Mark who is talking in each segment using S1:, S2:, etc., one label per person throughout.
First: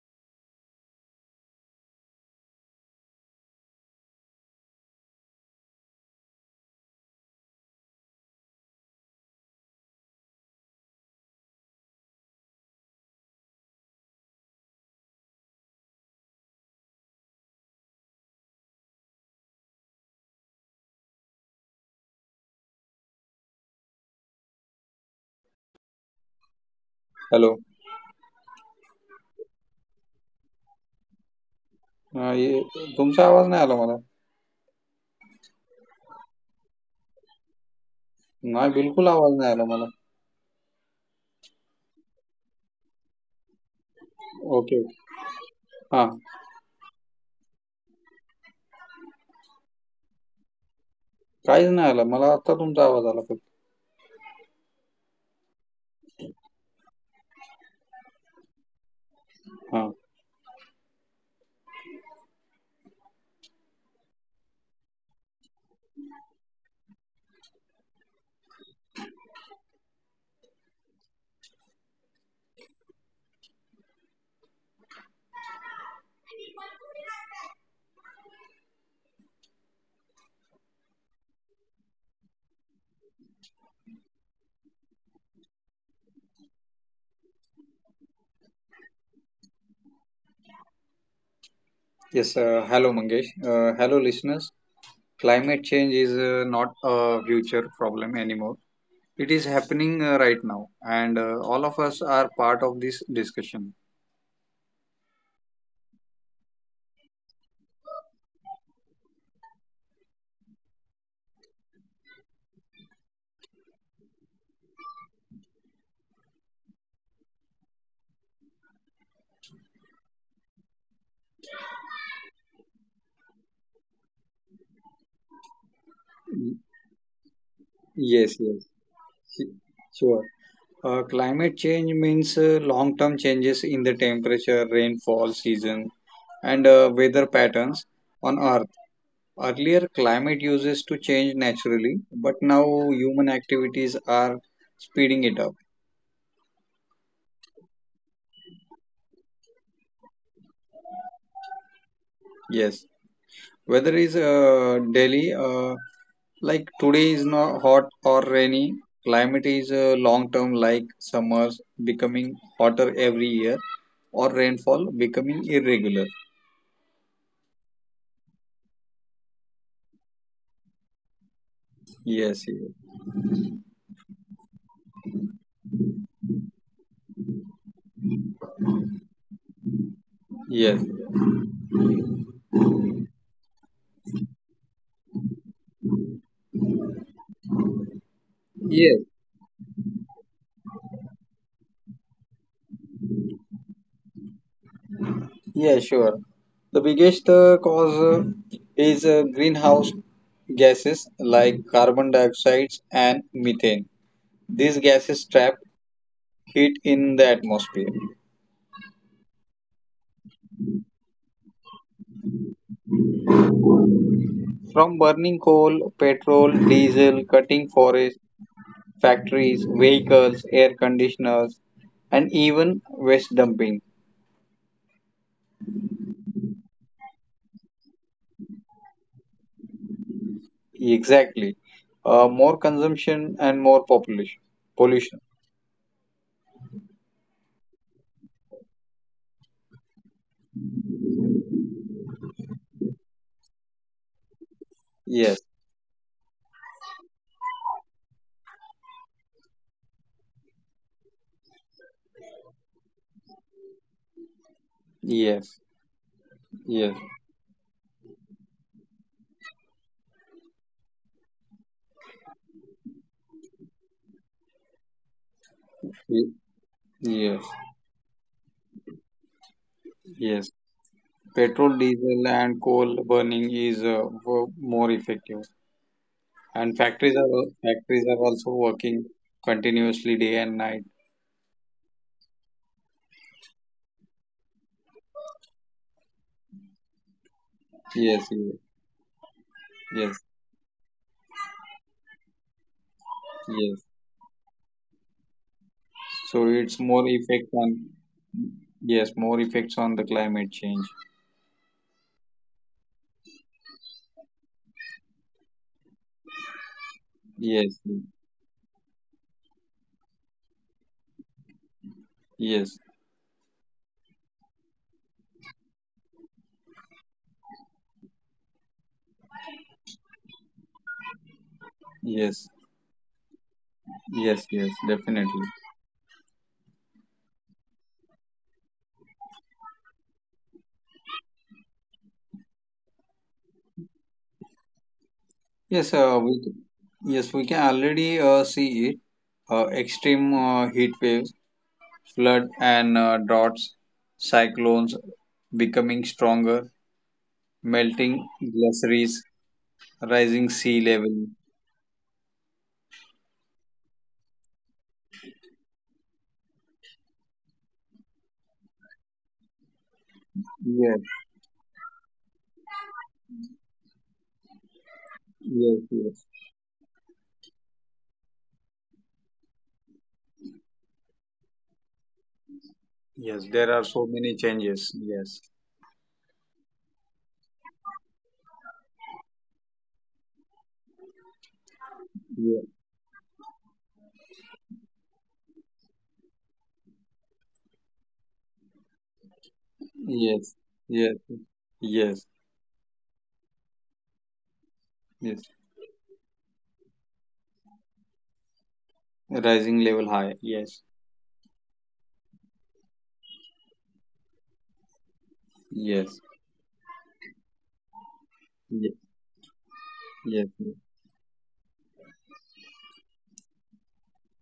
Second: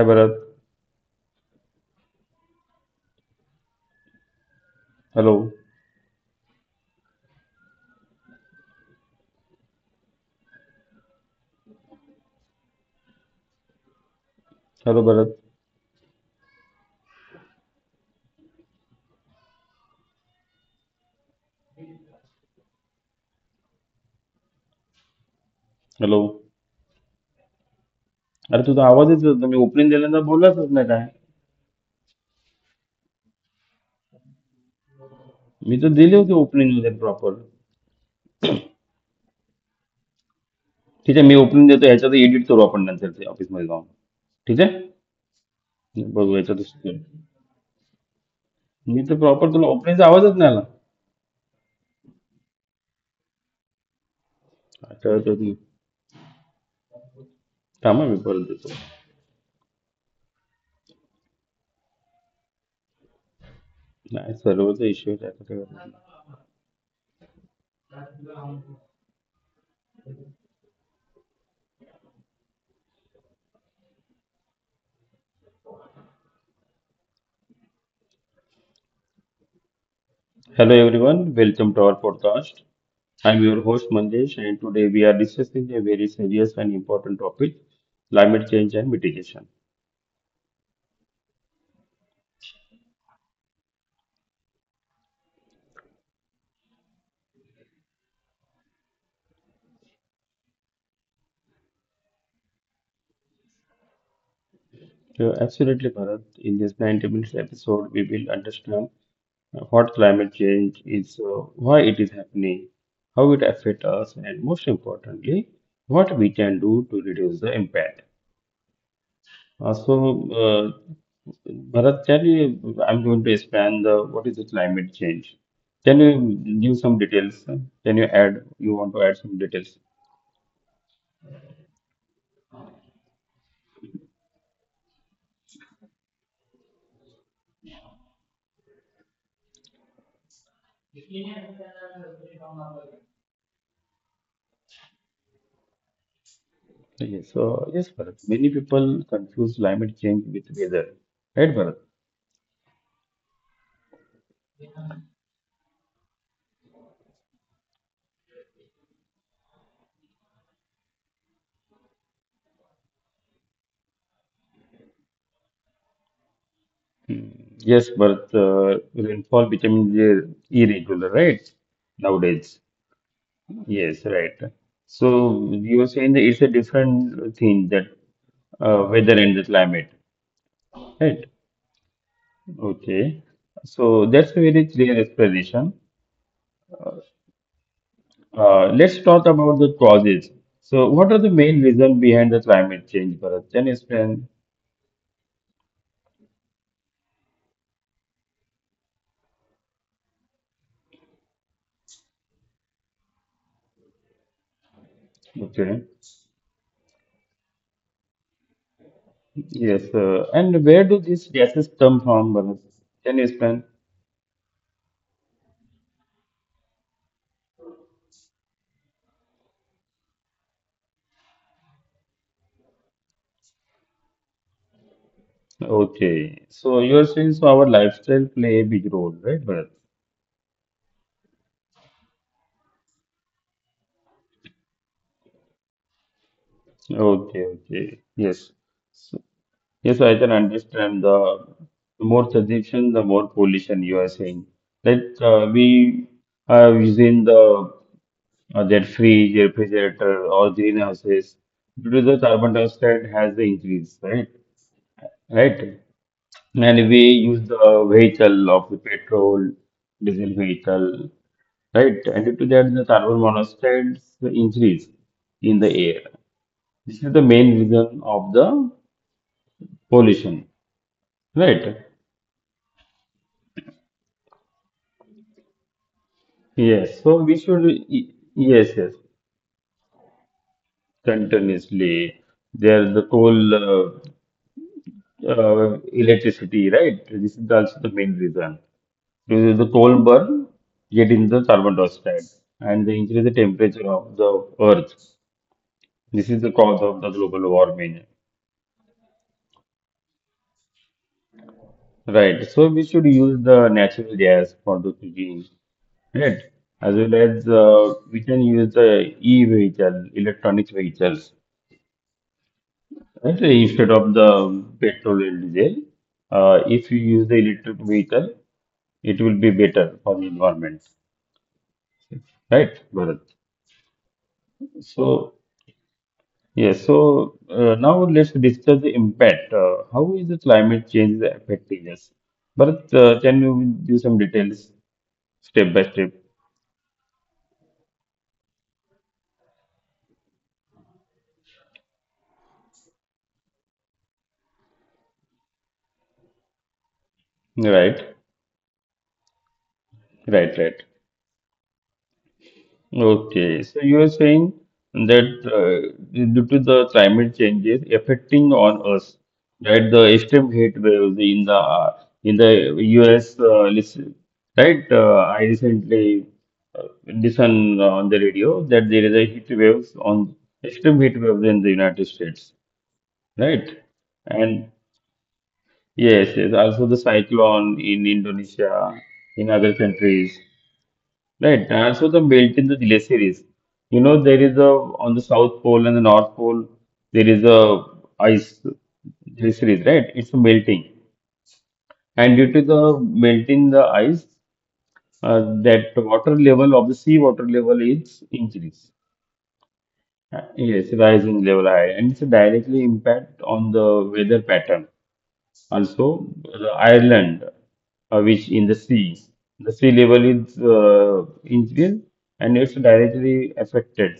S1: आपल
S2: हेलो।
S1: हाद को ओुटने element अबिए्स में
S2: आह ये, तुमसे आवाज नहीं आया लो मतलब।
S1: अगांनों उप्रूरी रोडऴें
S2: ना, बिल्कुल आवाज नहीं आया लो मतलब।
S1: आ अब � whose हां आवाद को दॉटने on ridge Hello Hello अन्येहिना
S2: ओके। हाँ। कैसे नहीं आया लो मतलब? तब तुमसे आवाज आ लो कुछ।
S1: हरू अ
S2: हाँ।
S1: Nice, there was the issue that I remember. Hello everyone, welcome to our podcast. I'm your host Manjesh, and today we are discussing a very serious and important topic, climate change and mitigation.
S2: Yes. Hello Mangesh. Hello listeners. Climate change is not a future problem any more. It is happening right now, and all of us are part of this this
S1: So absolutely, Bharat. In this 90 minutes episode, we will understand what climate change is, why it is happening, how it affects us, and most importantly, what we can do to reduce the impact. So, Bharat, can you, I'm going to expand the what is the climate change? Can you give some details? Can you add, you want to add some details?
S2: Climate change means long term changes in the temperature, rainfall, season, and weather patterns on Earth. Earlier, climate used to change naturally, but now human activities are speeding it up.
S1: Yes, so yes, Bharat. Many people confuse climate change with weather, right, Bharat?
S2: Yes, weather is daily, like today is not hot or rainy. Climate is long term, like summers becoming hotter every year or rainfall becoming irregular.
S1: Yes, Bharat, rainfall becoming irregular, right?
S2: Yes,
S1: Nowadays. Yes, right. So you were saying that it's a different thing that weather and the climate,
S2: yes,
S1: right? Okay, so that's a very clear explanation. Let's
S2: yes.
S1: talk about the causes. So, what are the main reasons behind the climate change, Bharat? Can you explain?
S2: Yeah, sure. The biggest cause is greenhouse gases like carbon dioxide and methane. These gases trap
S1: Okay,
S2: heat in the atmosphere.
S1: yes, and where do these gases come from, Bharat? Can you explain?
S2: From burning coal, petrol, diesel, cutting forests, factories, vehicles, air conditioners, and even waste dumping.
S1: Okay, so you're saying so our lifestyle play a big role, right, Bharat?
S2: Exactly. More consumption and more population. Pollution.
S1: Okay, okay, yes. So, yes, I can understand. The more suggestion, the more pollution you are saying. That
S2: Yes,
S1: we are using the their fridge, refrigerator, or greenhouses due to the carbon dioxide has the increase, right?
S2: yes,
S1: Right.
S2: yes,
S1: And we use the vehicle of the petrol, diesel vehicle, right? And due to that, the carbon monoxide increase in the air.
S2: y-
S1: This is the
S2: yes,
S1: main reason of the
S2: yes.
S1: pollution,
S2: Petrol,
S1: right?
S2: diesel, and coal burning is more effective, and
S1: Yes,
S2: factories are
S1: so we should,
S2: factories are also
S1: yes,
S2: working
S1: yes,
S2: continuously day and night.
S1: continuously. There's the coal, electricity, right? This is also the
S2: Yes,
S1: main
S2: yes,
S1: reason. Because the
S2: yes,
S1: coal burn, getting the carbon dioxide and they increase the
S2: yes.
S1: temperature of the earth.
S2: So
S1: This is
S2: it's
S1: the
S2: more
S1: cause of the
S2: effect
S1: global
S2: on,
S1: warming,
S2: yes, more effects on the climate change.
S1: right? So we should use the natural gas for the cooking, right? As well as
S2: Yes,
S1: we can use the e-vehicle, electronic vehicles
S2: yes,
S1: right? Instead of the petrol and diesel, if you use the electric vehicle, it will be better for the environment,
S2: yes,
S1: right, Bharat?
S2: yes, yes, definitely.
S1: So, yes, so now let's discuss the impact. How is the climate change affecting us? Bharat, can you give some details
S2: Yes,
S1: step by
S2: we
S1: step?
S2: yes, we can already see it. Extreme heat waves, flood and droughts, cyclones becoming stronger, melting
S1: Right,
S2: glaciers, rising sea
S1: right, right.
S2: level.
S1: Okay, so you are saying that due to the climate changes affecting on us, right? The extreme
S2: Yes,
S1: heat waves in the US, listen, right? I
S2: yes, yes.
S1: recently listened on the radio that there is a heat waves on extreme heat waves in the United States,
S2: Yes, there are
S1: right?
S2: so many changes.
S1: And
S2: Yes,
S1: yes, yes, also the cyclone in Indonesia, in other countries. Right, and also the
S2: yes,
S1: melt in the delay series. You know, there is a on the South Pole and the North Pole, there is a ice delay series, right?
S2: yes,
S1: It's a melting,
S2: yes, yes,
S1: and due to the melting the ice,
S2: yes.
S1: uh, that water level of the sea water level is increased.
S2: Rising level high. Yes,
S1: Yes, rising level high, and it's a directly impact on the weather pattern.
S2: yes,
S1: Also, the Ireland, which in
S2: yes,
S1: the sea level
S2: yes,
S1: is increased and it's directly affected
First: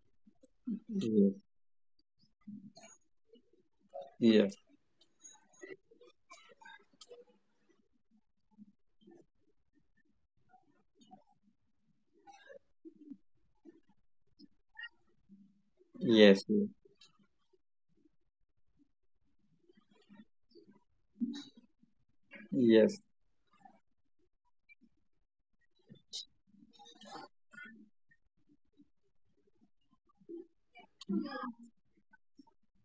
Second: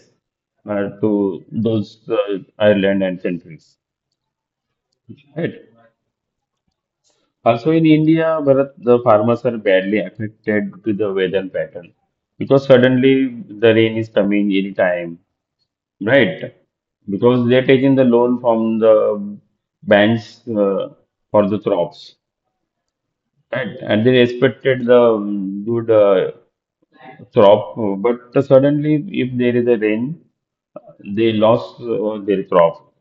S2: yes,
S1: to those Ireland and countries.
S2: yes, yes,
S1: Right. Also in India, Bharat, the farmers are badly affected to the weather pattern because suddenly the rain is coming any time,
S2: yes,
S1: right?
S2: yes,
S1: Because they're taking the loan from the banks for the crops.
S2: yes.
S1: And they expected the good crop, but suddenly if there is a rain, they lost their crop.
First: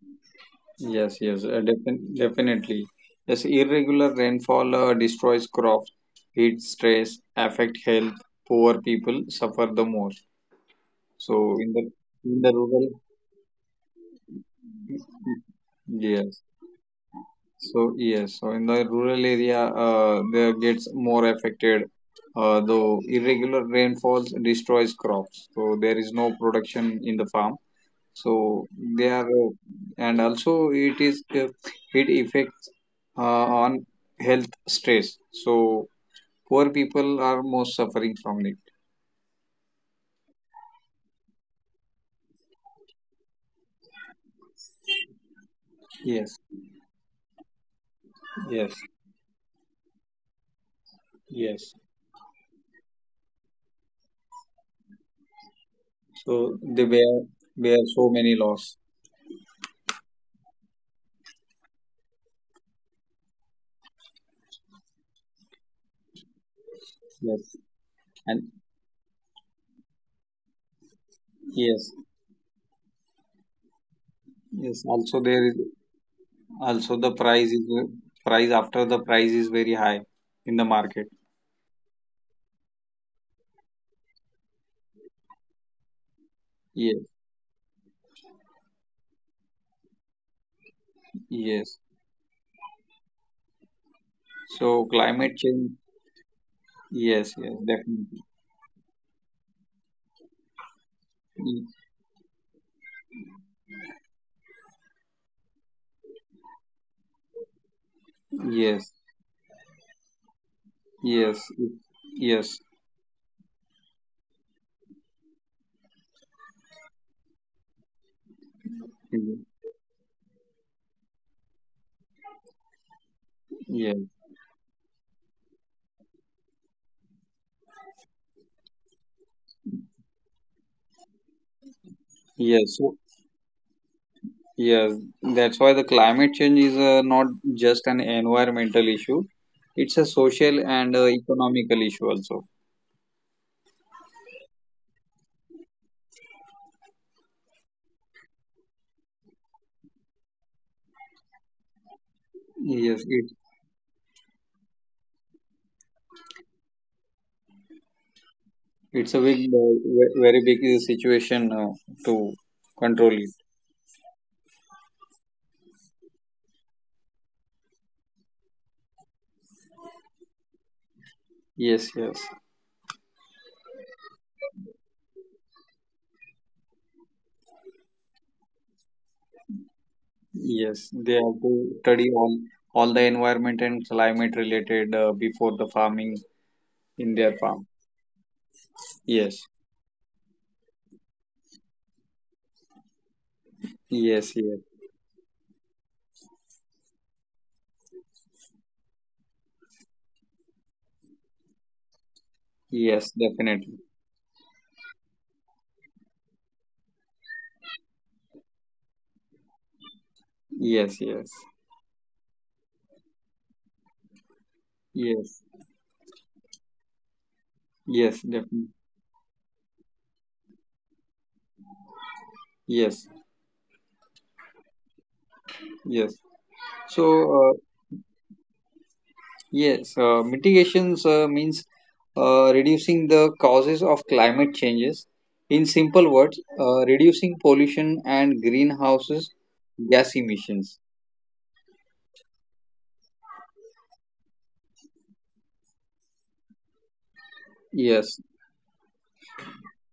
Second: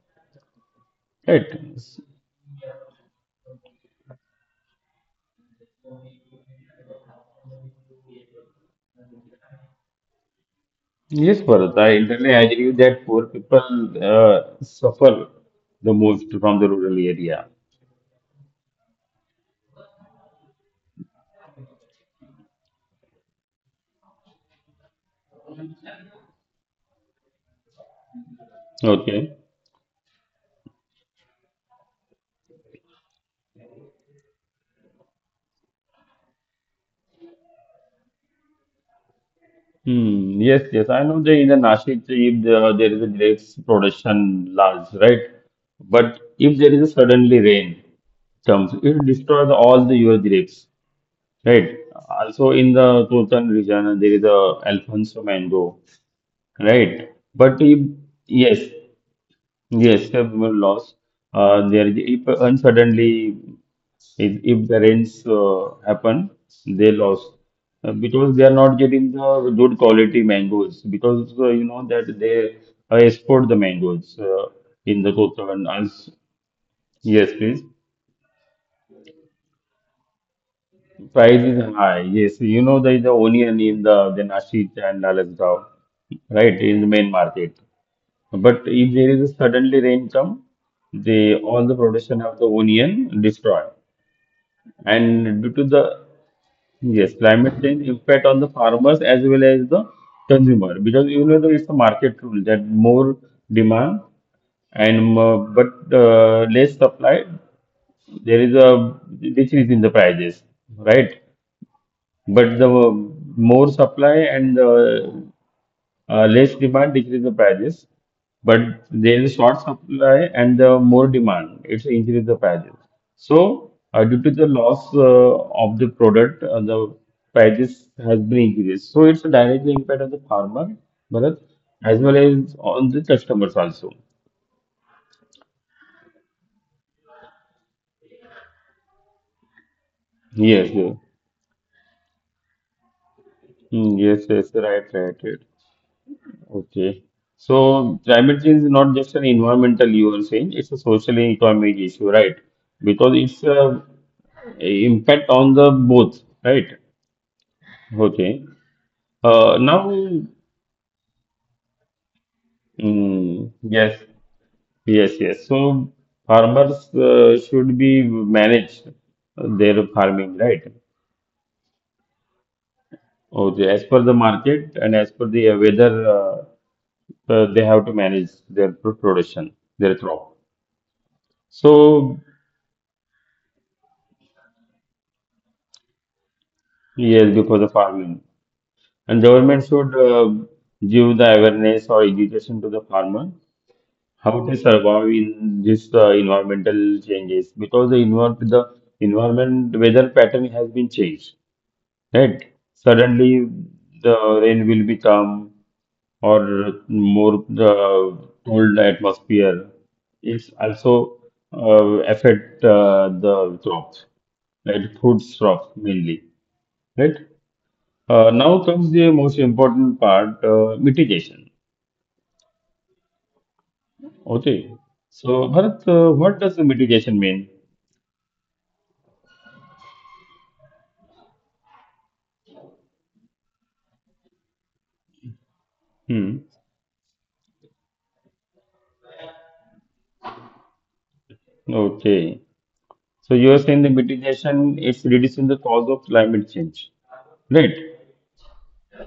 S2: Yes, yes,
S1: Right?
S2: definitely. Yes, irregular rainfall destroys crops, heat stress, affect health. Poor people suffer the most.
S1: Yes,
S2: So in
S1: Bharat,
S2: the
S1: I entirely
S2: in the
S1: agree
S2: rural,
S1: that poor people suffer the most
S2: yes.
S1: from the rural area.
S2: So yes, so in the rural area, they gets more affected. Though irregular rainfalls destroys crops, so there is no production in the farm. So they are,
S1: Okay.
S2: and also it is, it affects on health stress, so poor people are most suffering from it.
S1: Hmm. Yes, yes. I know that in the Nashik, if the, there is a grapes production large, right? But
S2: Yes,
S1: if there is a suddenly rain comes,
S2: yes,
S1: it destroys all the your grapes.
S2: yes.
S1: Right. Also in the Tultan region, there is a Alfonso mango,
S2: So they
S1: right?
S2: bear
S1: But if,
S2: bear so many
S1: yes,
S2: loss.
S1: yes, have loss. There is- if and suddenly if the rains happen, they lost
S2: Yes.
S1: because they
S2: And
S1: are not getting the good quality mangoes because you know
S2: yes,
S1: that they export the mangoes
S2: yes,
S1: in the
S2: also there is,
S1: Kotan. As
S2: also the
S1: yes,
S2: price is,
S1: please.
S2: price after, the price is very high in the market.
S1: Price is high. Yes, you know there is a onion in the Nashik and Alasdaw, right, in the
S2: Yes,
S1: main market. But if there is a suddenly rain come, they all
S2: yes.
S1: the production of the onion destroy.
S2: So climate
S1: And due to
S2: change.
S1: the yes
S2: Yes, yes,
S1: climate change
S2: definitely.
S1: impact on the farmers as well as the consumer because you know that it's a market rule that more demand and more, but less supply there is
S2: Yes.
S1: a decrease in the prices, right.
S2: Yes, yes,
S1: But the more supply and the less demand decrease the prices. But there is short supply and the more demand, it's increase the prices. So
S2: yeah,
S1: due to the loss of the product, the prices has been increased. So it's a direct impact on the farmer, Bharat, as well as
S2: yes. So,
S1: on the customers also.
S2: yes, that's why the climate change is not just an environmental issue; it's a social and
S1: Yes, yes,
S2: economical issue also.
S1: hmm, yes, yes, right, right, right. Okay. So climate change is not just an environmental, you are saying, it's a social and economic issue, right?
S2: Yes, it
S1: Because it's impact on the both, right?
S2: it's
S1: Okay.
S2: a big,
S1: Uh,
S2: very big
S1: now,
S2: situation to control it.
S1: yes, yes, yes. So farmers should be managed their farming, right?
S2: Yes, yes,
S1: Okay. As per the market and as per the weather, they have to manage their production, their
S2: yes.
S1: crop.
S2: They have to study all the
S1: So,
S2: environment and climate related before the farming in their farm.
S1: yes, because of farming.
S2: Yes,
S1: And government should give the awareness or education to the farmer
S2: yes, yes,
S1: how to survive in this environmental changes because the environment weather pattern has been changed.
S2: yes,
S1: Right?
S2: definitely.
S1: Suddenly the rain will become or more the cold atmosphere.
S2: Yes,
S1: It's
S2: yes.
S1: also affect the crops,
S2: Yes,
S1: right? Food crops mainly, right?
S2: yes, definitely.
S1: Now comes the most important part, mitigation.
S2: Yes,
S1: Okay. So,
S2: yes.
S1: Bharat, what
S2: So,
S1: does the
S2: uh,
S1: mitigation mean?
S2: yes, mitigations means reducing the causes of climate changes. In simple words,
S1: Hmm.
S2: reducing pollution and greenhouses gas emissions.
S1: Okay. So, you are saying the mitigation is reducing the cause of climate change,
S2: Yes.
S1: right?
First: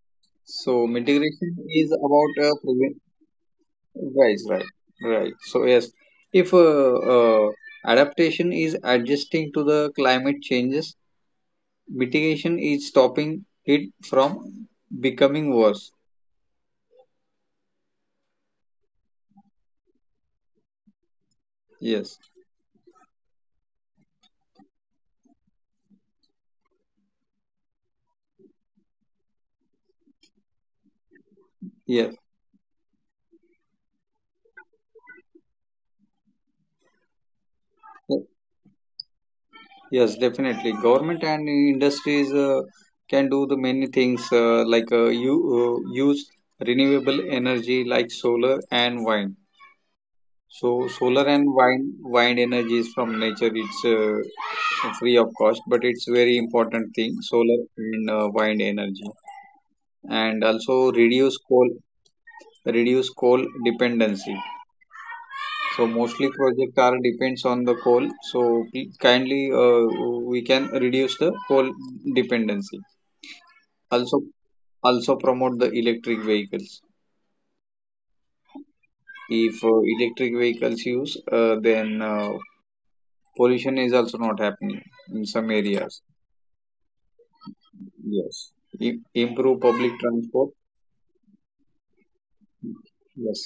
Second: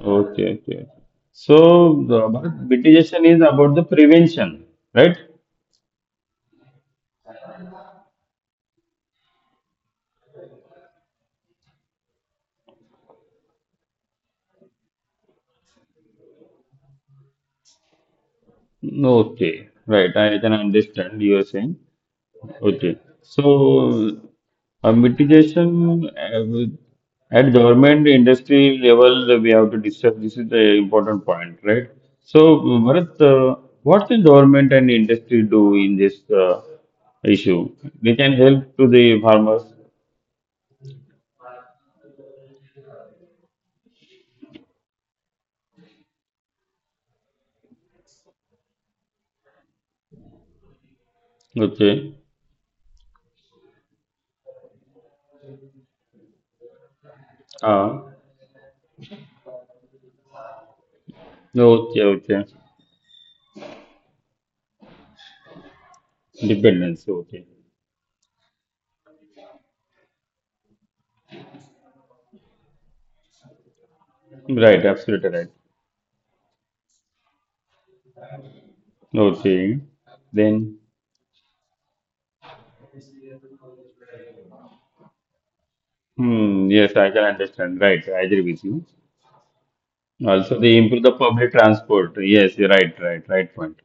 S1: Okay.
S2: So,
S1: Okay.
S2: mitigation
S1: So,
S2: is
S1: the
S2: about
S1: Bharat,
S2: prevent.
S1: mitigation is about the
S2: Right,
S1: prevention,
S2: right,
S1: right?
S2: right. So, yes, if uh, adaptation is adjusting to the climate changes, mitigation is stopping it from becoming worse.
S1: Okay. Right. I can understand you are saying.
S2: Yes,
S1: Okay. So, mitigation uh, with- at government industry level, we have to discuss. This is the important point, right? So,
S2: yes,
S1: Bharat, what can government and industry do in this uh, issue? They can help to the farmers.
S2: yes, definitely, government and industries can do the many things like you use renewable energy like solar and wind. So solar and
S1: Okay.
S2: wind energy is from nature. It's free of cost, but it's very important thing, solar
S1: Uh,
S2: and wind energy. And also
S1: okay, okay.
S2: reduce coal dependency. So mostly
S1: Dependence.
S2: project are
S1: Okay.
S2: depends on the coal. So please kindly, we can reduce the coal dependency. Also
S1: Right. Absolutely
S2: also
S1: right.
S2: promote the electric vehicles.
S1: Okay.
S2: If electric
S1: Then,
S2: vehicles use, then pollution is also not happening in some areas.
S1: hmm, yes, I can understand. Right. I agree with
S2: Yes.
S1: you.
S2: I- Improve public
S1: Also, they
S2: transport.
S1: improve the public transport. Yes, you're right, right, right point.
S2: Yes,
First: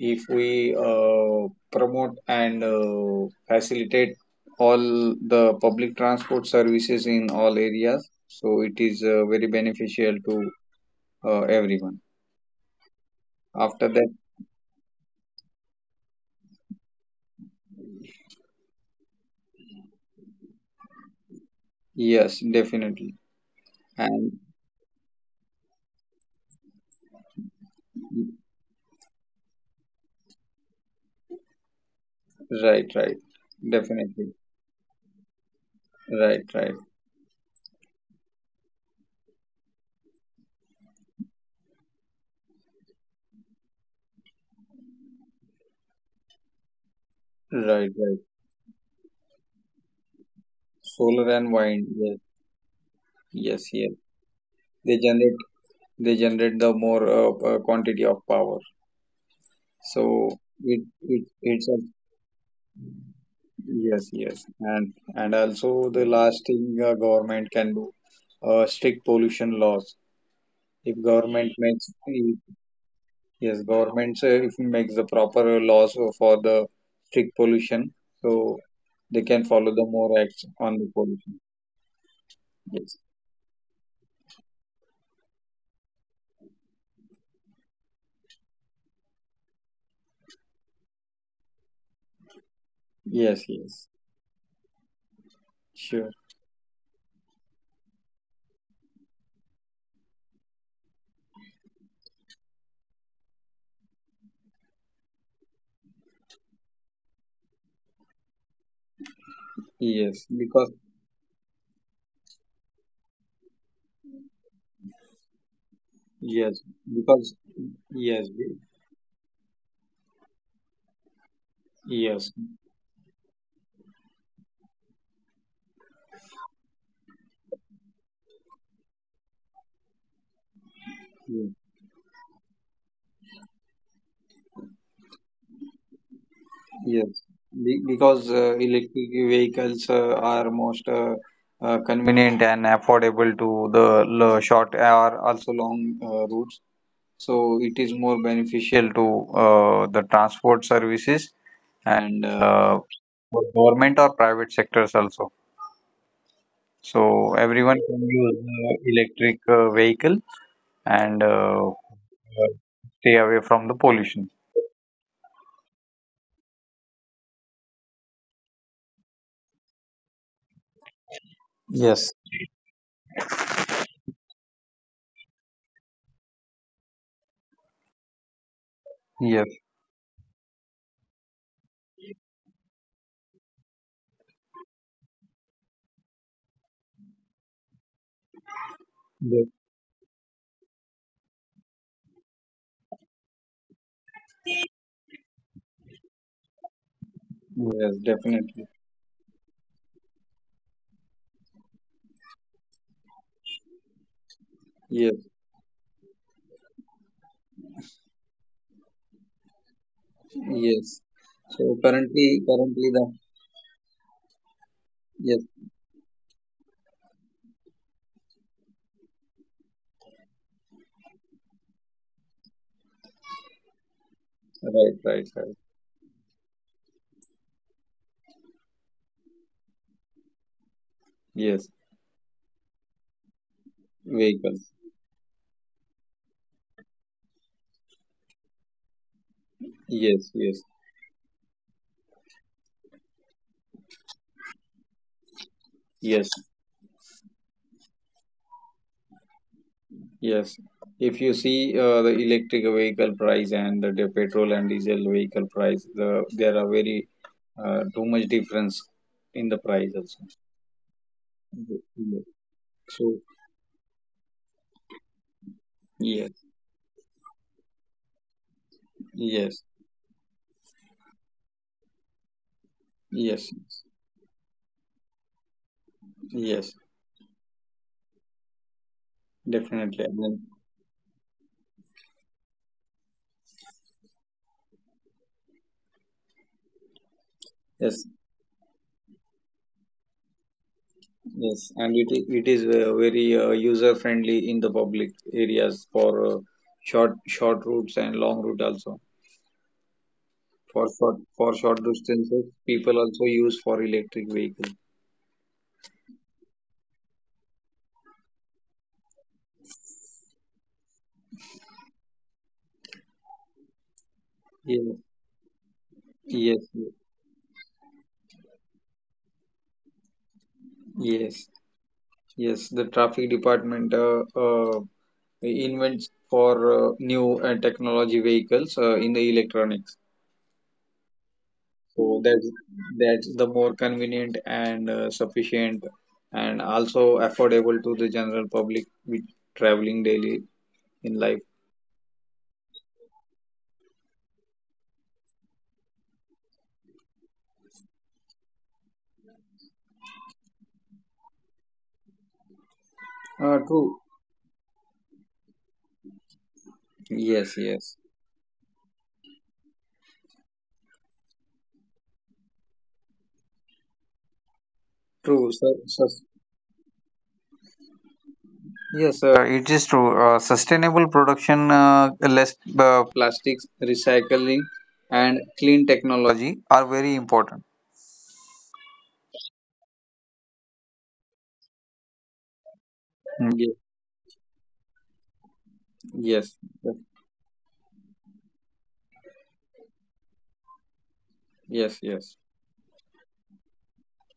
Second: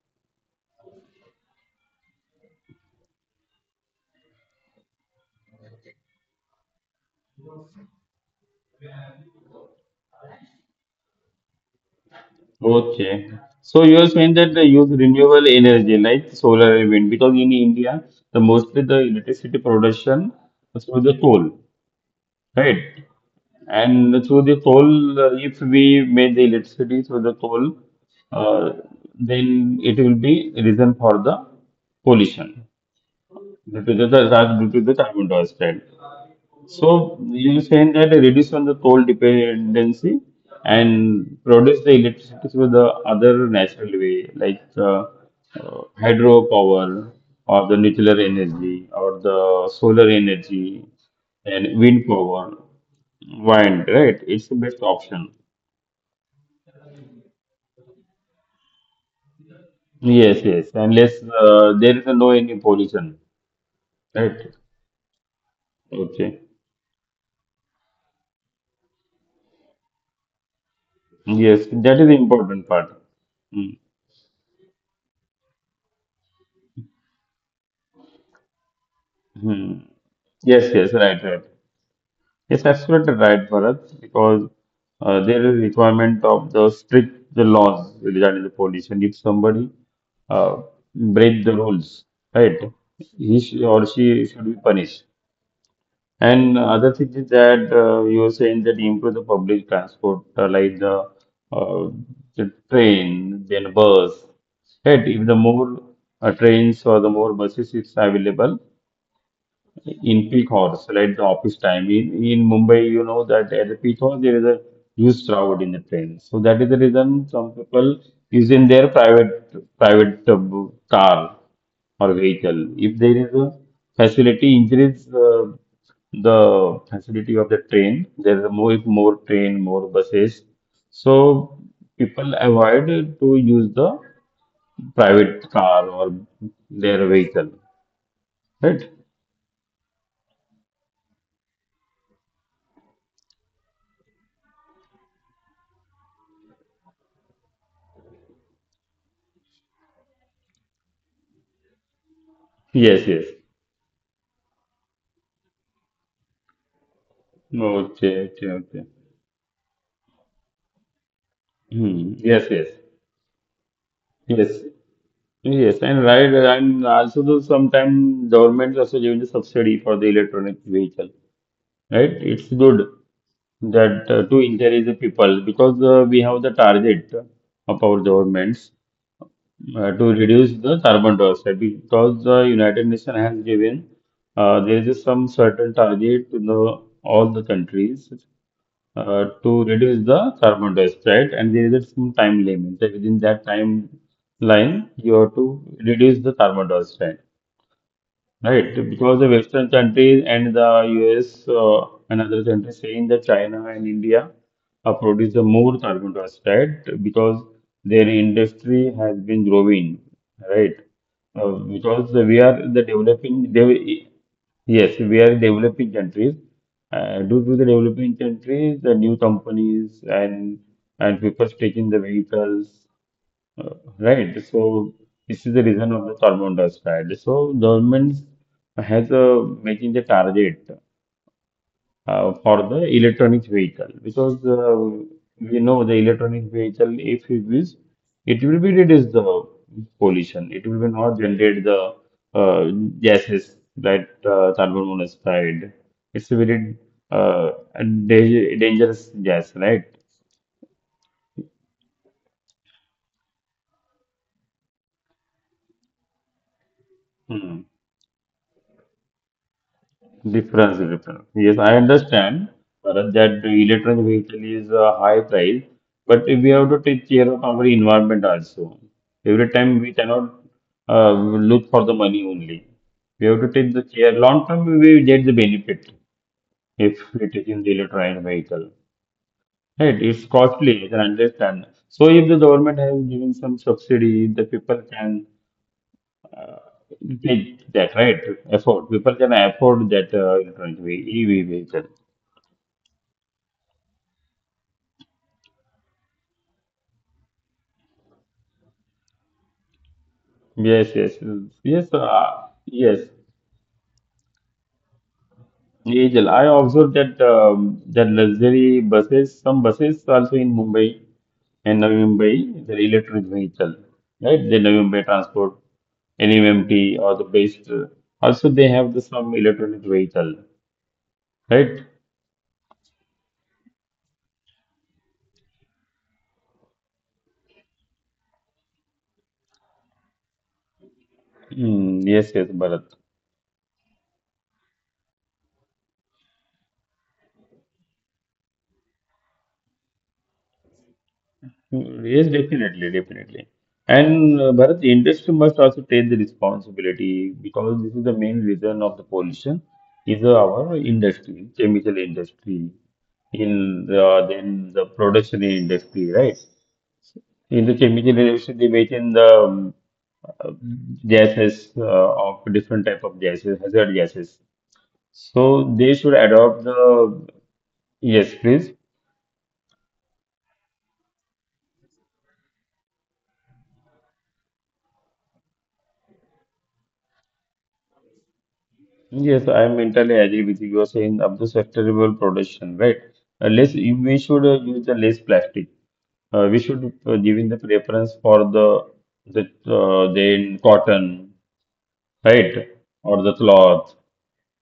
S2: if we promote and facilitate all the public transport services in all areas, so it is very beneficial to everyone.
S1: Okay. So you are
S2: After that,
S1: saying that they use renewable energy like solar and wind because in India, the mostly the electricity production is through the coal,
S2: yes,
S1: right?
S2: definitely.
S1: And
S2: And
S1: through the coal, if we make the electricity through the coal, uh, then it will be reason for the
S2: right,
S1: pollution
S2: right,
S1: due
S2: definitely.
S1: to due to the carbon dioxide.
S2: Right, right,
S1: So you saying that reduce on the coal dependency and produce the electricity through the other natural way, like hydropower
S2: right,
S1: or the
S2: right.
S1: nuclear energy or the solar energy
S2: Solar and wind,
S1: and
S2: yes,
S1: wind power,
S2: yes, yes.
S1: wind, right? It's the best
S2: They generate,
S1: option.
S2: they generate the more quantity of power. So
S1: Yes, yes.
S2: it it
S1: Unless
S2: it's a.
S1: there is a no any pollution,
S2: Yes, yes,
S1: right?
S2: and also the last
S1: Okay.
S2: thing government can do, strict pollution laws. If government
S1: Yes,
S2: makes
S1: that is the
S2: if-
S1: important part.
S2: Yes,
S1: Hmm.
S2: government, if makes the proper laws for the strict pollution, so they can
S1: Hmm.
S2: follow the more acts
S1: Yes,
S2: on
S1: yes,
S2: the
S1: right, right.
S2: pollution.
S1: Yes,
S2: Yes,
S1: absolutely right, Bharat, because there is requirement of the strict the laws regarding the police, and if somebody uh, break the rules, right, he sh
S2: yes,
S1: or
S2: yes,
S1: she should be punished.
S2: sure,
S1: And other thing is that you are saying that improve the public transport, like uh, the train, then bus, right? If the more trains or the more buses is available, in peak
S2: yes,
S1: hours,
S2: because,
S1: like the office time. In Mumbai, you know that at the peak hours there is a huge crowd in the train. So that is the
S2: yes,
S1: reason some
S2: because,
S1: people is
S2: yes,
S1: in their private car or
S2: yes,
S1: vehicle. If there is a facility, increase the facility of the train. There is more train, more buses. So
S2: yes.
S1: people avoid to use the private car or their
S2: Yes,
S1: vehicle,
S2: because
S1: right?
S2: electric vehicles are most convenient and affordable to the short or also long routes. So it is more beneficial to the transport services and
S1: Yes, yes.
S2: for government or private sectors also. So everyone
S1: Okay,
S2: can
S1: okay,
S2: use
S1: okay.
S2: electric vehicle and
S1: Hmm. Yes,
S2: uh,
S1: yes,
S2: stay away from the pollution.
S1: yes, yes. And right, and also the sometimes government also giving the subsidy for the electronic vehicle, right?
S2: Yes.
S1: It's good that to encourage the people because we have the target of our governments
S2: Yes.
S1: to reduce the carbon dioxide because the United Nations has given there is some certain target to the all the countries to
S2: Yes,
S1: reduce the carbon dioxide and there is some time limit. So within that time line, you have to reduce the carbon dioxide.
S2: yes,
S1: Right,
S2: definitely.
S1: because the Western countries and the US and other countries saying that China and India produce the
S2: Yes,
S1: more carbon dioxide because their industry has been growing, right?
S2: yes. So
S1: We
S2: currently,
S1: are the
S2: the,
S1: developing, de yes, we are
S2: yes,
S1: developing countries. Due to the developing countries, the new companies and people taking the vehicles Right. So
S2: right,
S1: this
S2: right,
S1: is the
S2: right.
S1: reason of the carbon dioxide. So governments has making the target
S2: Yes,
S1: for the electronic vehicle because
S2: vehicle.
S1: we know the electronic vehicle, if it is, it will be reduce the pollution.
S2: Yes,
S1: It will be
S2: yes,
S1: not generate the uh, gases that carbon monoxide. It's a
S2: yes,
S1: very uh, dangerous gas, right?
S2: yes. If you see the electric vehicle price and the petrol and diesel vehicle price, there are very too much difference in the price also.
S1: Difference, difference. Yes, I
S2: Ye-
S1: understand,
S2: ye-
S1: Bharat,
S2: So,
S1: that the electronic vehicle is a high price, but we have
S2: yes,
S1: to take care of our environment also. Every time
S2: yes,
S1: we cannot look for the money only. We have to take
S2: yes,
S1: the care. Long term, we will get the benefit
S2: yes,
S1: if we take in the electronic vehicle. Right?
S2: definitely.
S1: It's
S2: I mean,
S1: costly, I can understand. So if the government has given some subsidy, the people can take that, right?
S2: yes.
S1: Afford. People can afford that electronic EV
S2: Yes,
S1: vehicle.
S2: and it is very user friendly in the public areas for short routes and long route also.
S1: Yes,
S2: For
S1: yes,
S2: short for
S1: yes,
S2: short distances,
S1: yes.
S2: people also use for electric vehicle.
S1: Angel, I observed that that luxury buses, some buses also in Mumbai and Navi Mumbai, the electric vehicle, right? The Navi Mumbai
S2: Yes,
S1: transport,
S2: yes,
S1: NMMT or the best. Also, they have the some electronic vehicle,
S2: yes,
S1: right?
S2: yes. The traffic department invents for new technology vehicles in the electronics.
S1: Mm,
S2: So
S1: yes, yes,
S2: that's
S1: Bharat.
S2: that's the more convenient and sufficient and also affordable to the general public with traveling daily in life.
S1: Mm, yes, definitely, definitely. And Bharat, the industry must also take the responsibility because this is the main reason of the pollution is our industry, chemical industry, in
S2: True.
S1: the, then the production industry, right? In the
S2: Yes, yes.
S1: chemical industry, they make in the uh, gases of different type of gases, hazard gases.
S2: True.
S1: So
S2: So,
S1: they should
S2: sus
S1: adopt the, yes, please.
S2: yes, it is true. Sustainable production, less plastics, recycling, and clean technology are very important.
S1: Yes, I am entirely agree with you. You are saying up to sustainable production, right? Less,
S2: Mm.
S1: we should use the less plastic. We
S2: Yes,
S1: should
S2: yes,
S1: giving the preference for the then cotton,
S2: yes, yes,
S1: right, or the cloth,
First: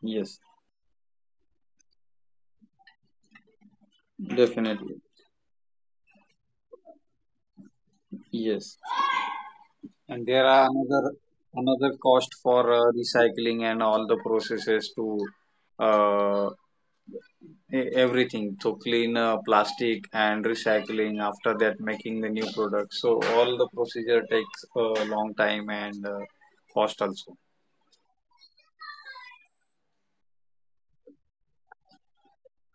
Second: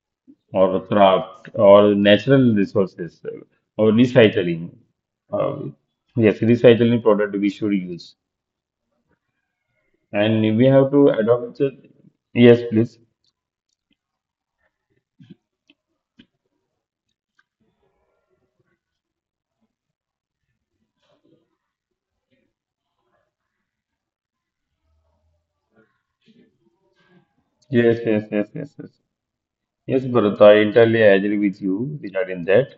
S2: yes,
S1: or the craft, or natural resources, or recycling.
S2: definitely.
S1: Uh, yes, recycling product we should use,
S2: Yes. And there
S1: and we
S2: are
S1: have to
S2: another
S1: adopt. The,
S2: another cost
S1: yes,
S2: for
S1: please.
S2: recycling and all the processes to uh, everything to clean plastic and recycling, after that making the new product. So all the procedure takes a long time and cost also.
S1: Yes, yes, yes, yes, yes. Yes, Bharat, I entirely agree with you regarding that.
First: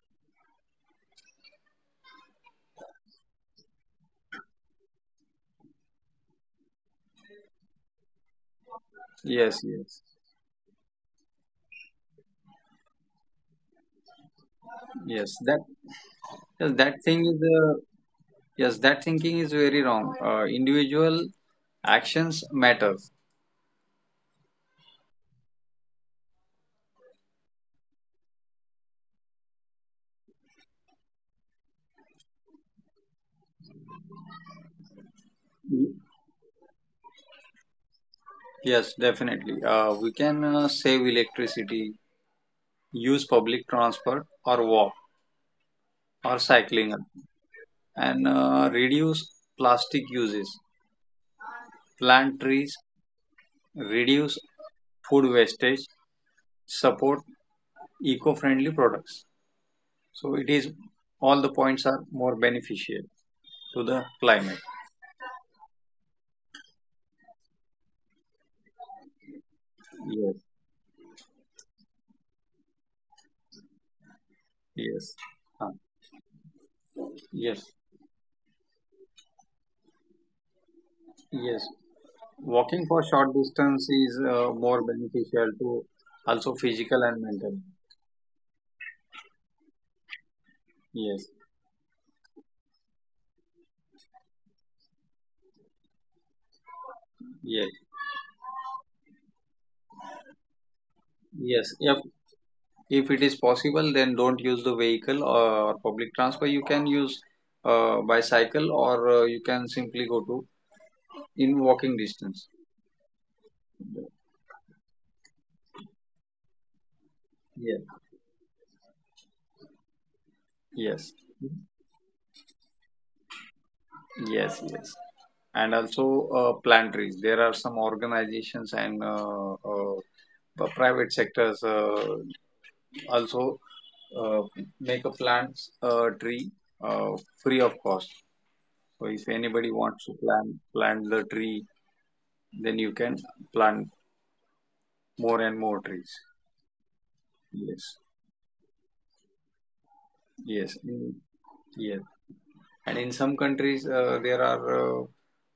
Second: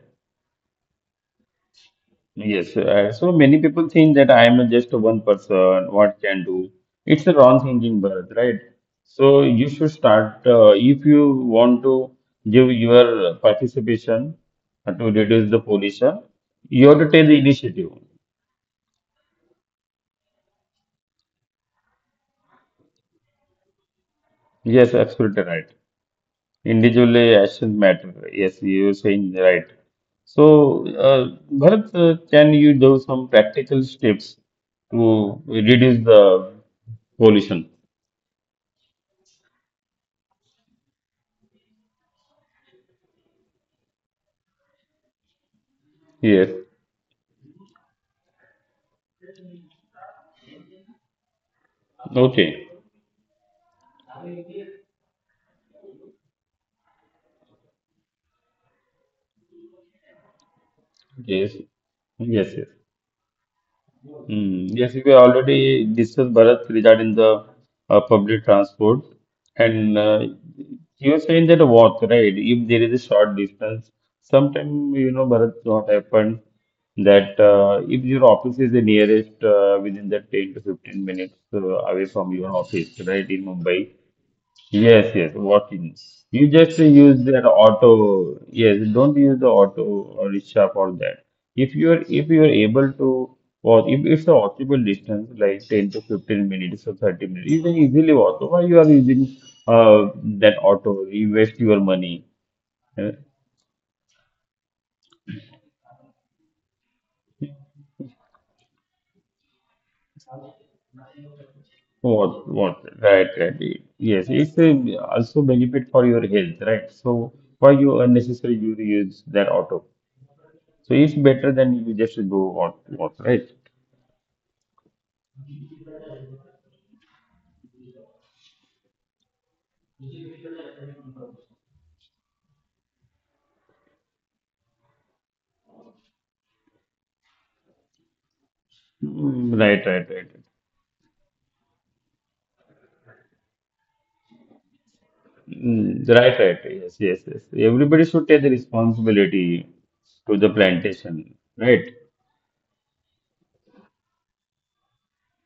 S1: Yes, so many people think that I am just one person, what can do? It's a wrong thinking, Bharat, right? So
S2: Yes,
S1: you should
S2: yes,
S1: start, if you want to give your participation to
S2: yes.
S1: reduce
S2: That
S1: the pollution,
S2: yes,
S1: you have
S2: that
S1: to
S2: thing
S1: take
S2: is,
S1: the initiative.
S2: yes, that thinking is very wrong. Individual actions matter.
S1: Yes, absolutely right. Individually, actions matter. Yes, you're saying right. So, Bharat, can you do some practical steps to reduce the pollution?
S2: Yes, definitely. We can save electricity, use public transport or walk or
S1: Yes.
S2: cycling, and reduce plastic uses, plant trees,
S1: Okay.
S2: reduce food wastage, support eco-friendly products. So it is, all the
S1: Yes.
S2: points are more
S1: Yes. Yes.
S2: beneficial to the climate.
S1: Mm, yes, we already discussed, Bharat, regarding the public transport, and
S2: Yes,
S1: you were saying that walk, right? If there is a short distance, sometimes
S2: yes,
S1: you know, Bharat,
S2: uh,
S1: what happened that
S2: yes,
S1: if your office is the nearest within the 10 to 15 minutes
S2: yes.
S1: away from your
S2: Walking for
S1: office,
S2: short
S1: right, in
S2: distance is
S1: Mumbai,
S2: more beneficial
S1: yes, yes,
S2: to also
S1: walk-ins. You
S2: physical and
S1: just
S2: mental.
S1: use their auto. Yes, don't use the auto or rickshaw for
S2: Yes,
S1: that. If you're able to walk, if it's a walkable distance like 10 to 15 minutes or 30
S2: yes,
S1: minutes, you can easily walk. So why you are using uh that auto? You
S2: yes.
S1: waste your
S2: Of
S1: money.
S2: If it
S1: Uh,
S2: is possible, then don't use the vehicle or public transport. You can use bicycle or you can simply go to in walking distance.
S1: What what? Right, right. Yes, it's a, also benefit for your health, right? So
S2: Yeah.
S1: why you unnecessary you use that auto?
S2: Yes.
S1: So it's better than you just go walk, walk, right?
S2: Yes. Yes. And also plant trees. There are some organizations and the private sectors also uh, make a plant tree uh, free of cost. So if
S1: Mm,
S2: anybody
S1: right,
S2: wants to
S1: right, right.
S2: plant the tree, then you can plant more and more trees.
S1: Mm, right, right. Yes, yes, yes.
S2: Yes,
S1: Everybody should take the responsibility to the
S2: yes, mm,
S1: plantation, right?
S2: yes. And in some countries, there are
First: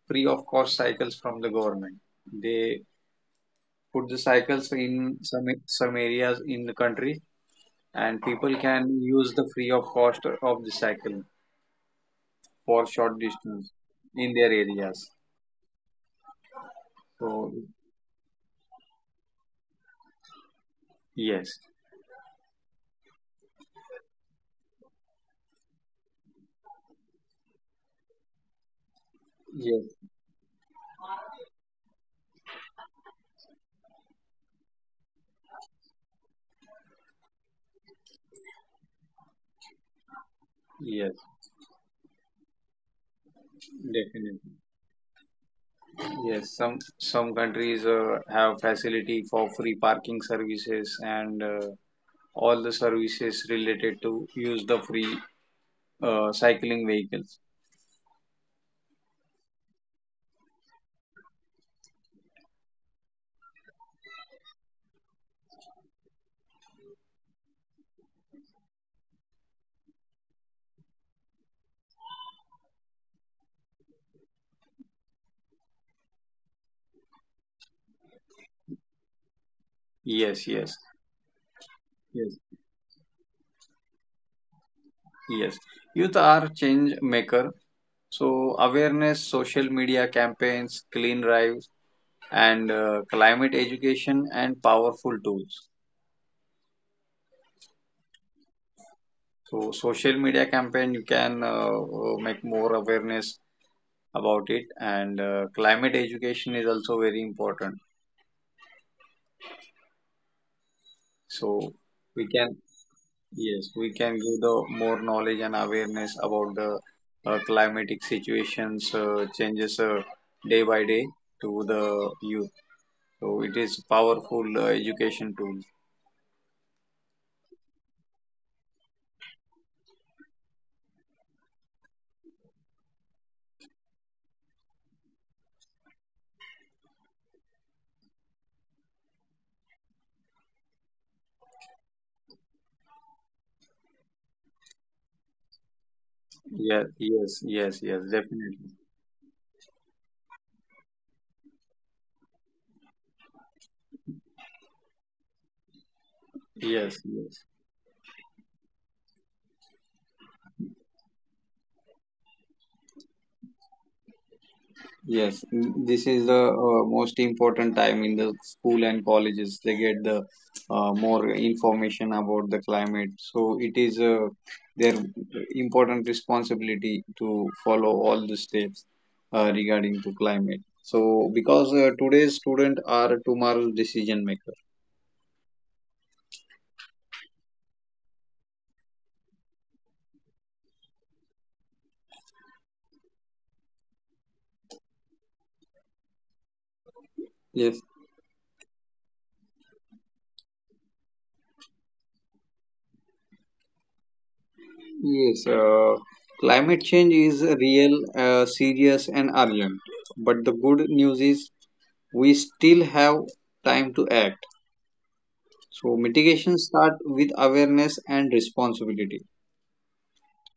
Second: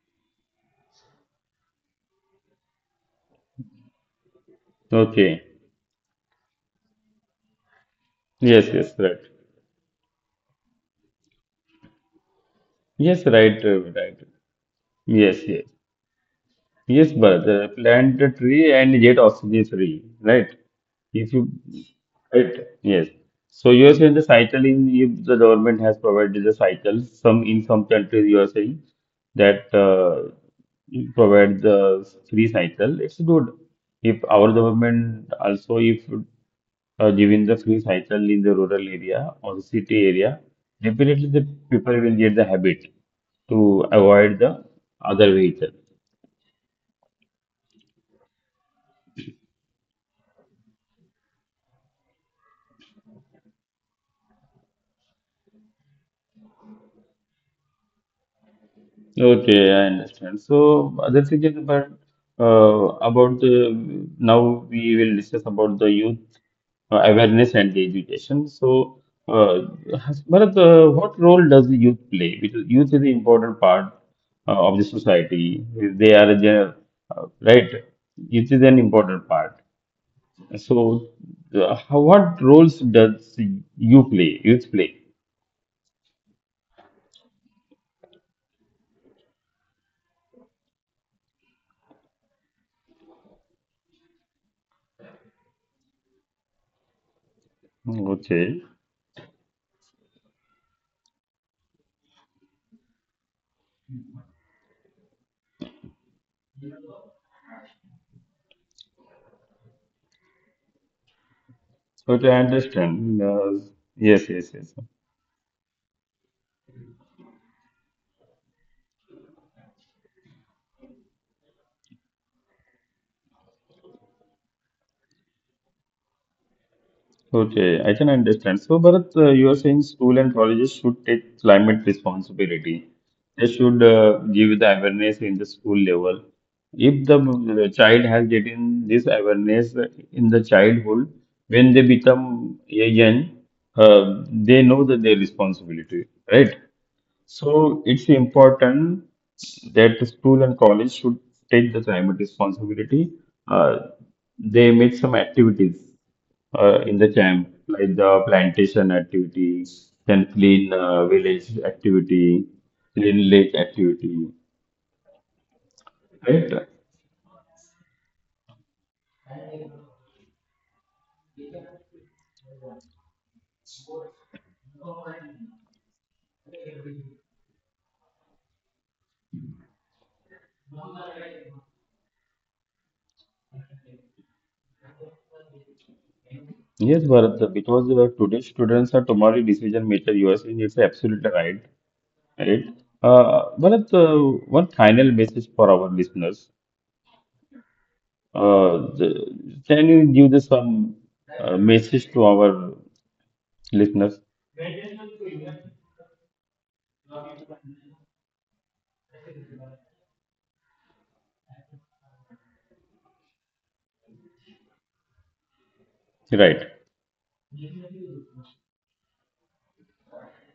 S2: free of cost cycles from the government. They put the cycles in
S1: Okay.
S2: some areas in the country, and people
S1: Yes,
S2: can
S1: yes, right.
S2: use the free of cost of the cycle for short
S1: Yes, right,
S2: distance
S1: right.
S2: in their areas.
S1: Yes, yes. Yes, but
S2: So
S1: plant a tree and get oxygen free, right? If you,
S2: yes,
S1: right, yes. So you are saying the cycle in, if the government has provided the cycle, some in some countries you are saying that
S2: yes,
S1: it provide the free cycle. It's good if our government also, if giving the free cycle in the rural area or the city area,
S2: yes,
S1: definitely the people will get the habit to avoid
S2: definitely.
S1: the other vehicle.
S2: Yes, some countries have facility for free parking services and. All the services related to use the free cycling vehicles.
S1: Okay, I understand. So, other thing is about the, now we will discuss about the youth awareness and the education. So, uh, Bharat, what role does the youth play? Because youth is an important part of the society. They are the right. Youth is an important part.
S2: Yes,
S1: So,
S2: yes,
S1: what
S2: yes,
S1: roles does you play? Youth play.
S2: yes. Youth are change maker. So awareness, social media campaigns, clean drives, and climate education and powerful tools.
S1: Okay.
S2: So social media campaign, you can make more awareness about it, and climate education is also very important. So
S1: Okay, I
S2: we can
S1: understand.
S2: Yes, we
S1: Yes,
S2: can
S1: yes,
S2: give
S1: yes.
S2: the more knowledge and awareness about the climatic situations changes day by day to the youth. So it is powerful education tool.
S1: Okay, I can understand. So, Bharat, you are saying school and colleges should take climate responsibility. They should give the awareness in the school level. If the, the child has gotten this awareness in the childhood, when they become a young, they know that their responsibility, right?
S2: Yeah, yes,
S1: So
S2: yes,
S1: it's
S2: yes, definitely.
S1: important that the school and college should take the climate responsibility. Uh, they make some activities in
S2: Yes,
S1: the
S2: yes.
S1: camp, like the plantation activity, then clean village activity, clean lake activity,
S2: Yes, this is the
S1: right?
S2: most important time in the school and colleges. They get the more information about the climate. So it is their important responsibility to follow all the steps regarding to climate. So because today's student are tomorrow's decision maker.
S1: Yes, Bharat, because today students are tomorrow decision maker, you are saying it's absolutely right, right? Bharat, one final message for our listeners.
S2: Yes,
S1: Can you give this some message to our listeners?
S2: yes. Climate change is real, serious, and urgent. But the good news is we still have time to act. So mitigation
S1: Right,
S2: start with awareness and responsibility.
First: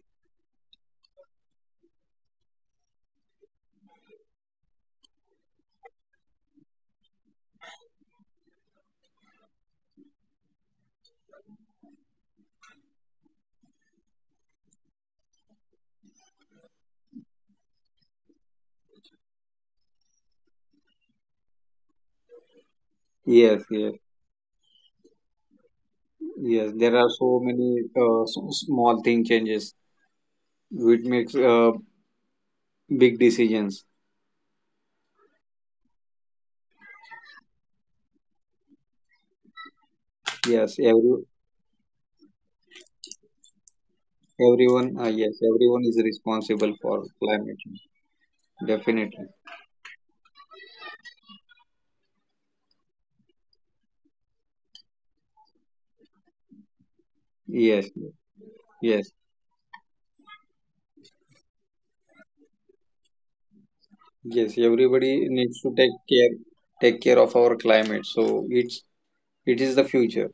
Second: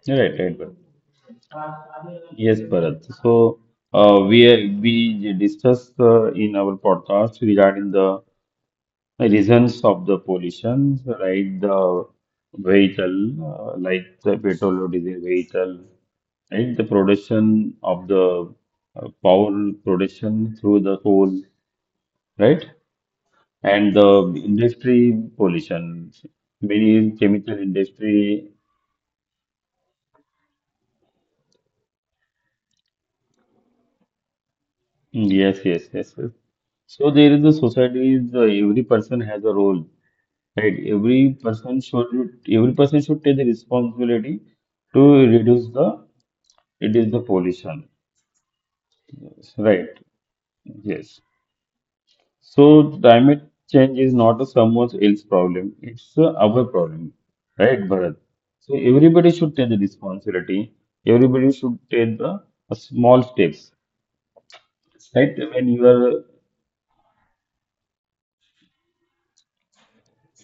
S1: right, right. Bharat. Yes, Bharat. So we discussed in our podcast regarding the reasons of the pollution, right? The vehicle, like the petrol or diesel vehicle, right? The production of the power production through the coal, right?
S2: Yes,
S1: And
S2: yes,
S1: the industry pollution,
S2: yes. There
S1: many
S2: are so
S1: chemical
S2: many
S1: industry.
S2: small thing changes which makes big decisions.
S1: Yes, yes, yes, yes. So there is a society. Is, every person has a role, right?
S2: Yes,
S1: Every person should take the responsibility
S2: everyone.
S1: to
S2: Yes,
S1: reduce the,
S2: everyone is responsible
S1: it
S2: for
S1: is the
S2: climate change.
S1: pollution,
S2: Definitely.
S1: right? Yes. So climate change is not a someone else's problem. It's our problem, right,
S2: Yes,
S1: Bharat? So
S2: yes,
S1: everybody should take the responsibility. Everybody should take the small steps,
S2: yes. Everybody
S1: right? When
S2: needs to
S1: you
S2: take
S1: are,
S2: care take care of our climate. So it is the future.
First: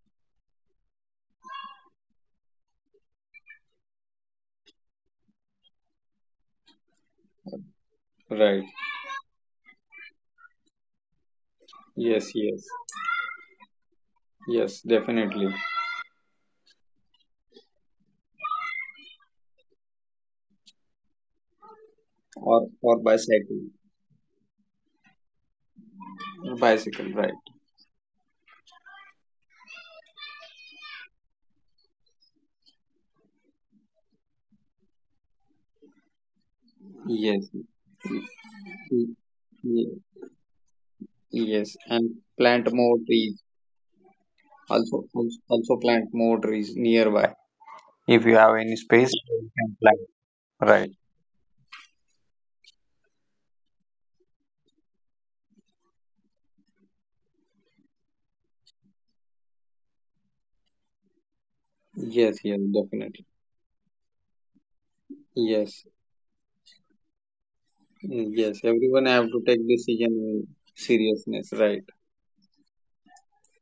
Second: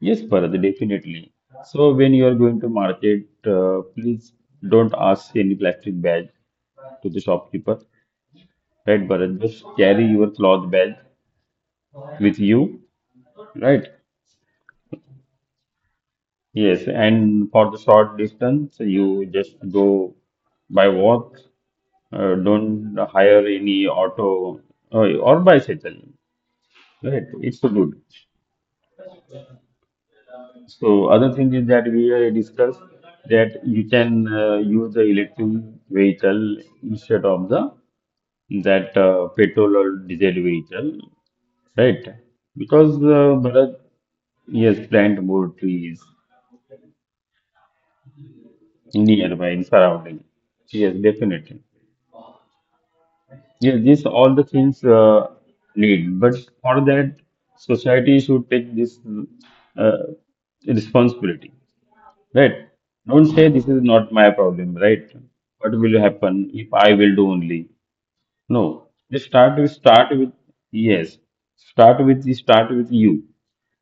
S1: yes, Bharat, definitely. So when you are going to market, please don't ask any plastic bag to the shopkeeper,
S2: Right.
S1: right, Bharat? Just carry your cloth bag with
S2: Yes, yes,
S1: you, right?
S2: yes. Definitely.
S1: Yes, and for the short distance, you just go by walk.
S2: Or
S1: Don't
S2: or
S1: hire
S2: bicycle.
S1: any auto or bicycle. Right?
S2: Bicycle, right?
S1: It's so good. So other thing is that we discussed that you can use the electric vehicle instead of
S2: Yes.
S1: the that
S2: Y-
S1: petrol or
S2: y-
S1: diesel vehicle,
S2: Yes,
S1: right?
S2: and plant
S1: Because
S2: more trees.
S1: Bharat, yes, plant more
S2: Also
S1: trees
S2: plant more trees nearby. If you have any space,
S1: nearby and
S2: you can plant.
S1: surrounding. Yes,
S2: Right.
S1: definitely. Yeah, these all the things need, but for that, society should take this uh, responsibility, right?
S2: Yes, yes,
S1: Don't
S2: definitely.
S1: say this is not my problem, right? What will
S2: Yes,
S1: happen if I will do only?
S2: mm,
S1: No,
S2: yes.
S1: just
S2: Everyone have
S1: start
S2: to
S1: with
S2: take
S1: start with,
S2: decision in
S1: yes,
S2: seriousness, right?
S1: start with you,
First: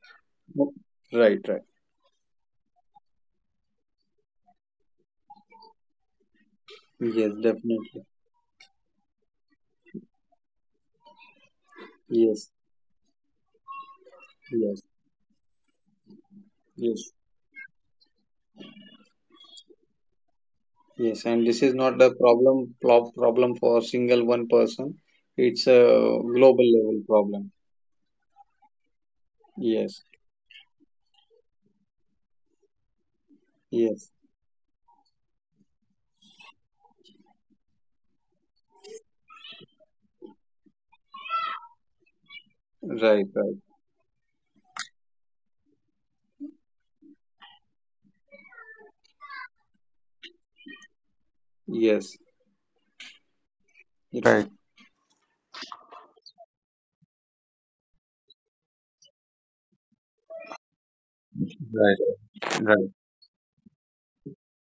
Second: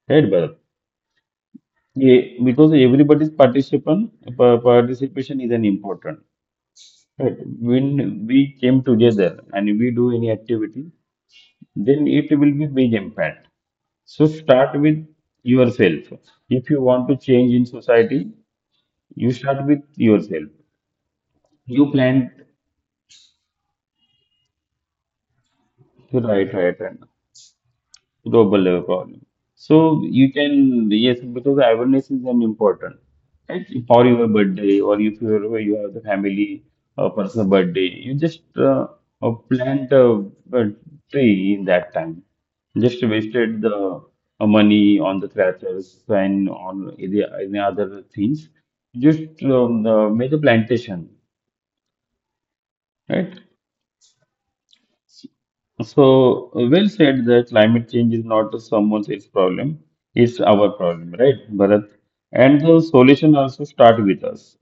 S1: right, Bharat?
S2: No, right, right.
S1: Yeah, because everybody's participation is an important.
S2: Yes,
S1: Right.
S2: definitely.
S1: When we came together and we do any activity, then it
S2: Yes,
S1: will be big impact. So start
S2: yes,
S1: with yourself. If you want
S2: yes,
S1: to change in society, you start with yourself.
S2: yes. And this is
S1: You
S2: not the
S1: plant
S2: problem, problem for single one person. It's a
S1: the right,
S2: global
S1: right.
S2: level problem.
S1: Global level problem. So
S2: Yes.
S1: you can, yes, because awareness is an important. Right? For
S2: Yes.
S1: your birthday, or if you you have the family personal birthday, you just plant a tree in that time. Just
S2: Right. Right.
S1: wasted the money on the crackers and on any other things. Just make a plantation,
S2: Yes.
S1: right?
S2: It's Right,
S1: So, well said that climate change is not someone else's problem, it's our problem, right, Bharat?
S2: right,
S1: And the
S2: right.
S1: solution also start with us.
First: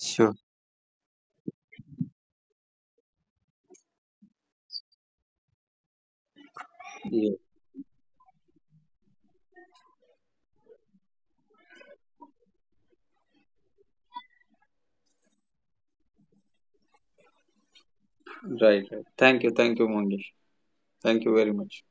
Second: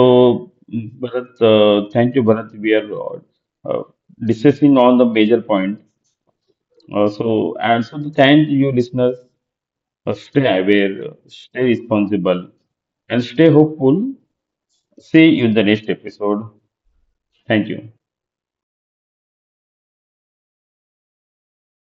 S2: Sure.
S1: mm, Bharat, thank you, Bharat. We are uh, discussing on the major point.
S2: Yeah.
S1: So, and so the thank you, listeners. Stay aware, stay responsible, and stay hopeful. See you in the next episode. Thank you.
S2: Right. Right. Thank you. Thank you, Mangesh. Thank you very much.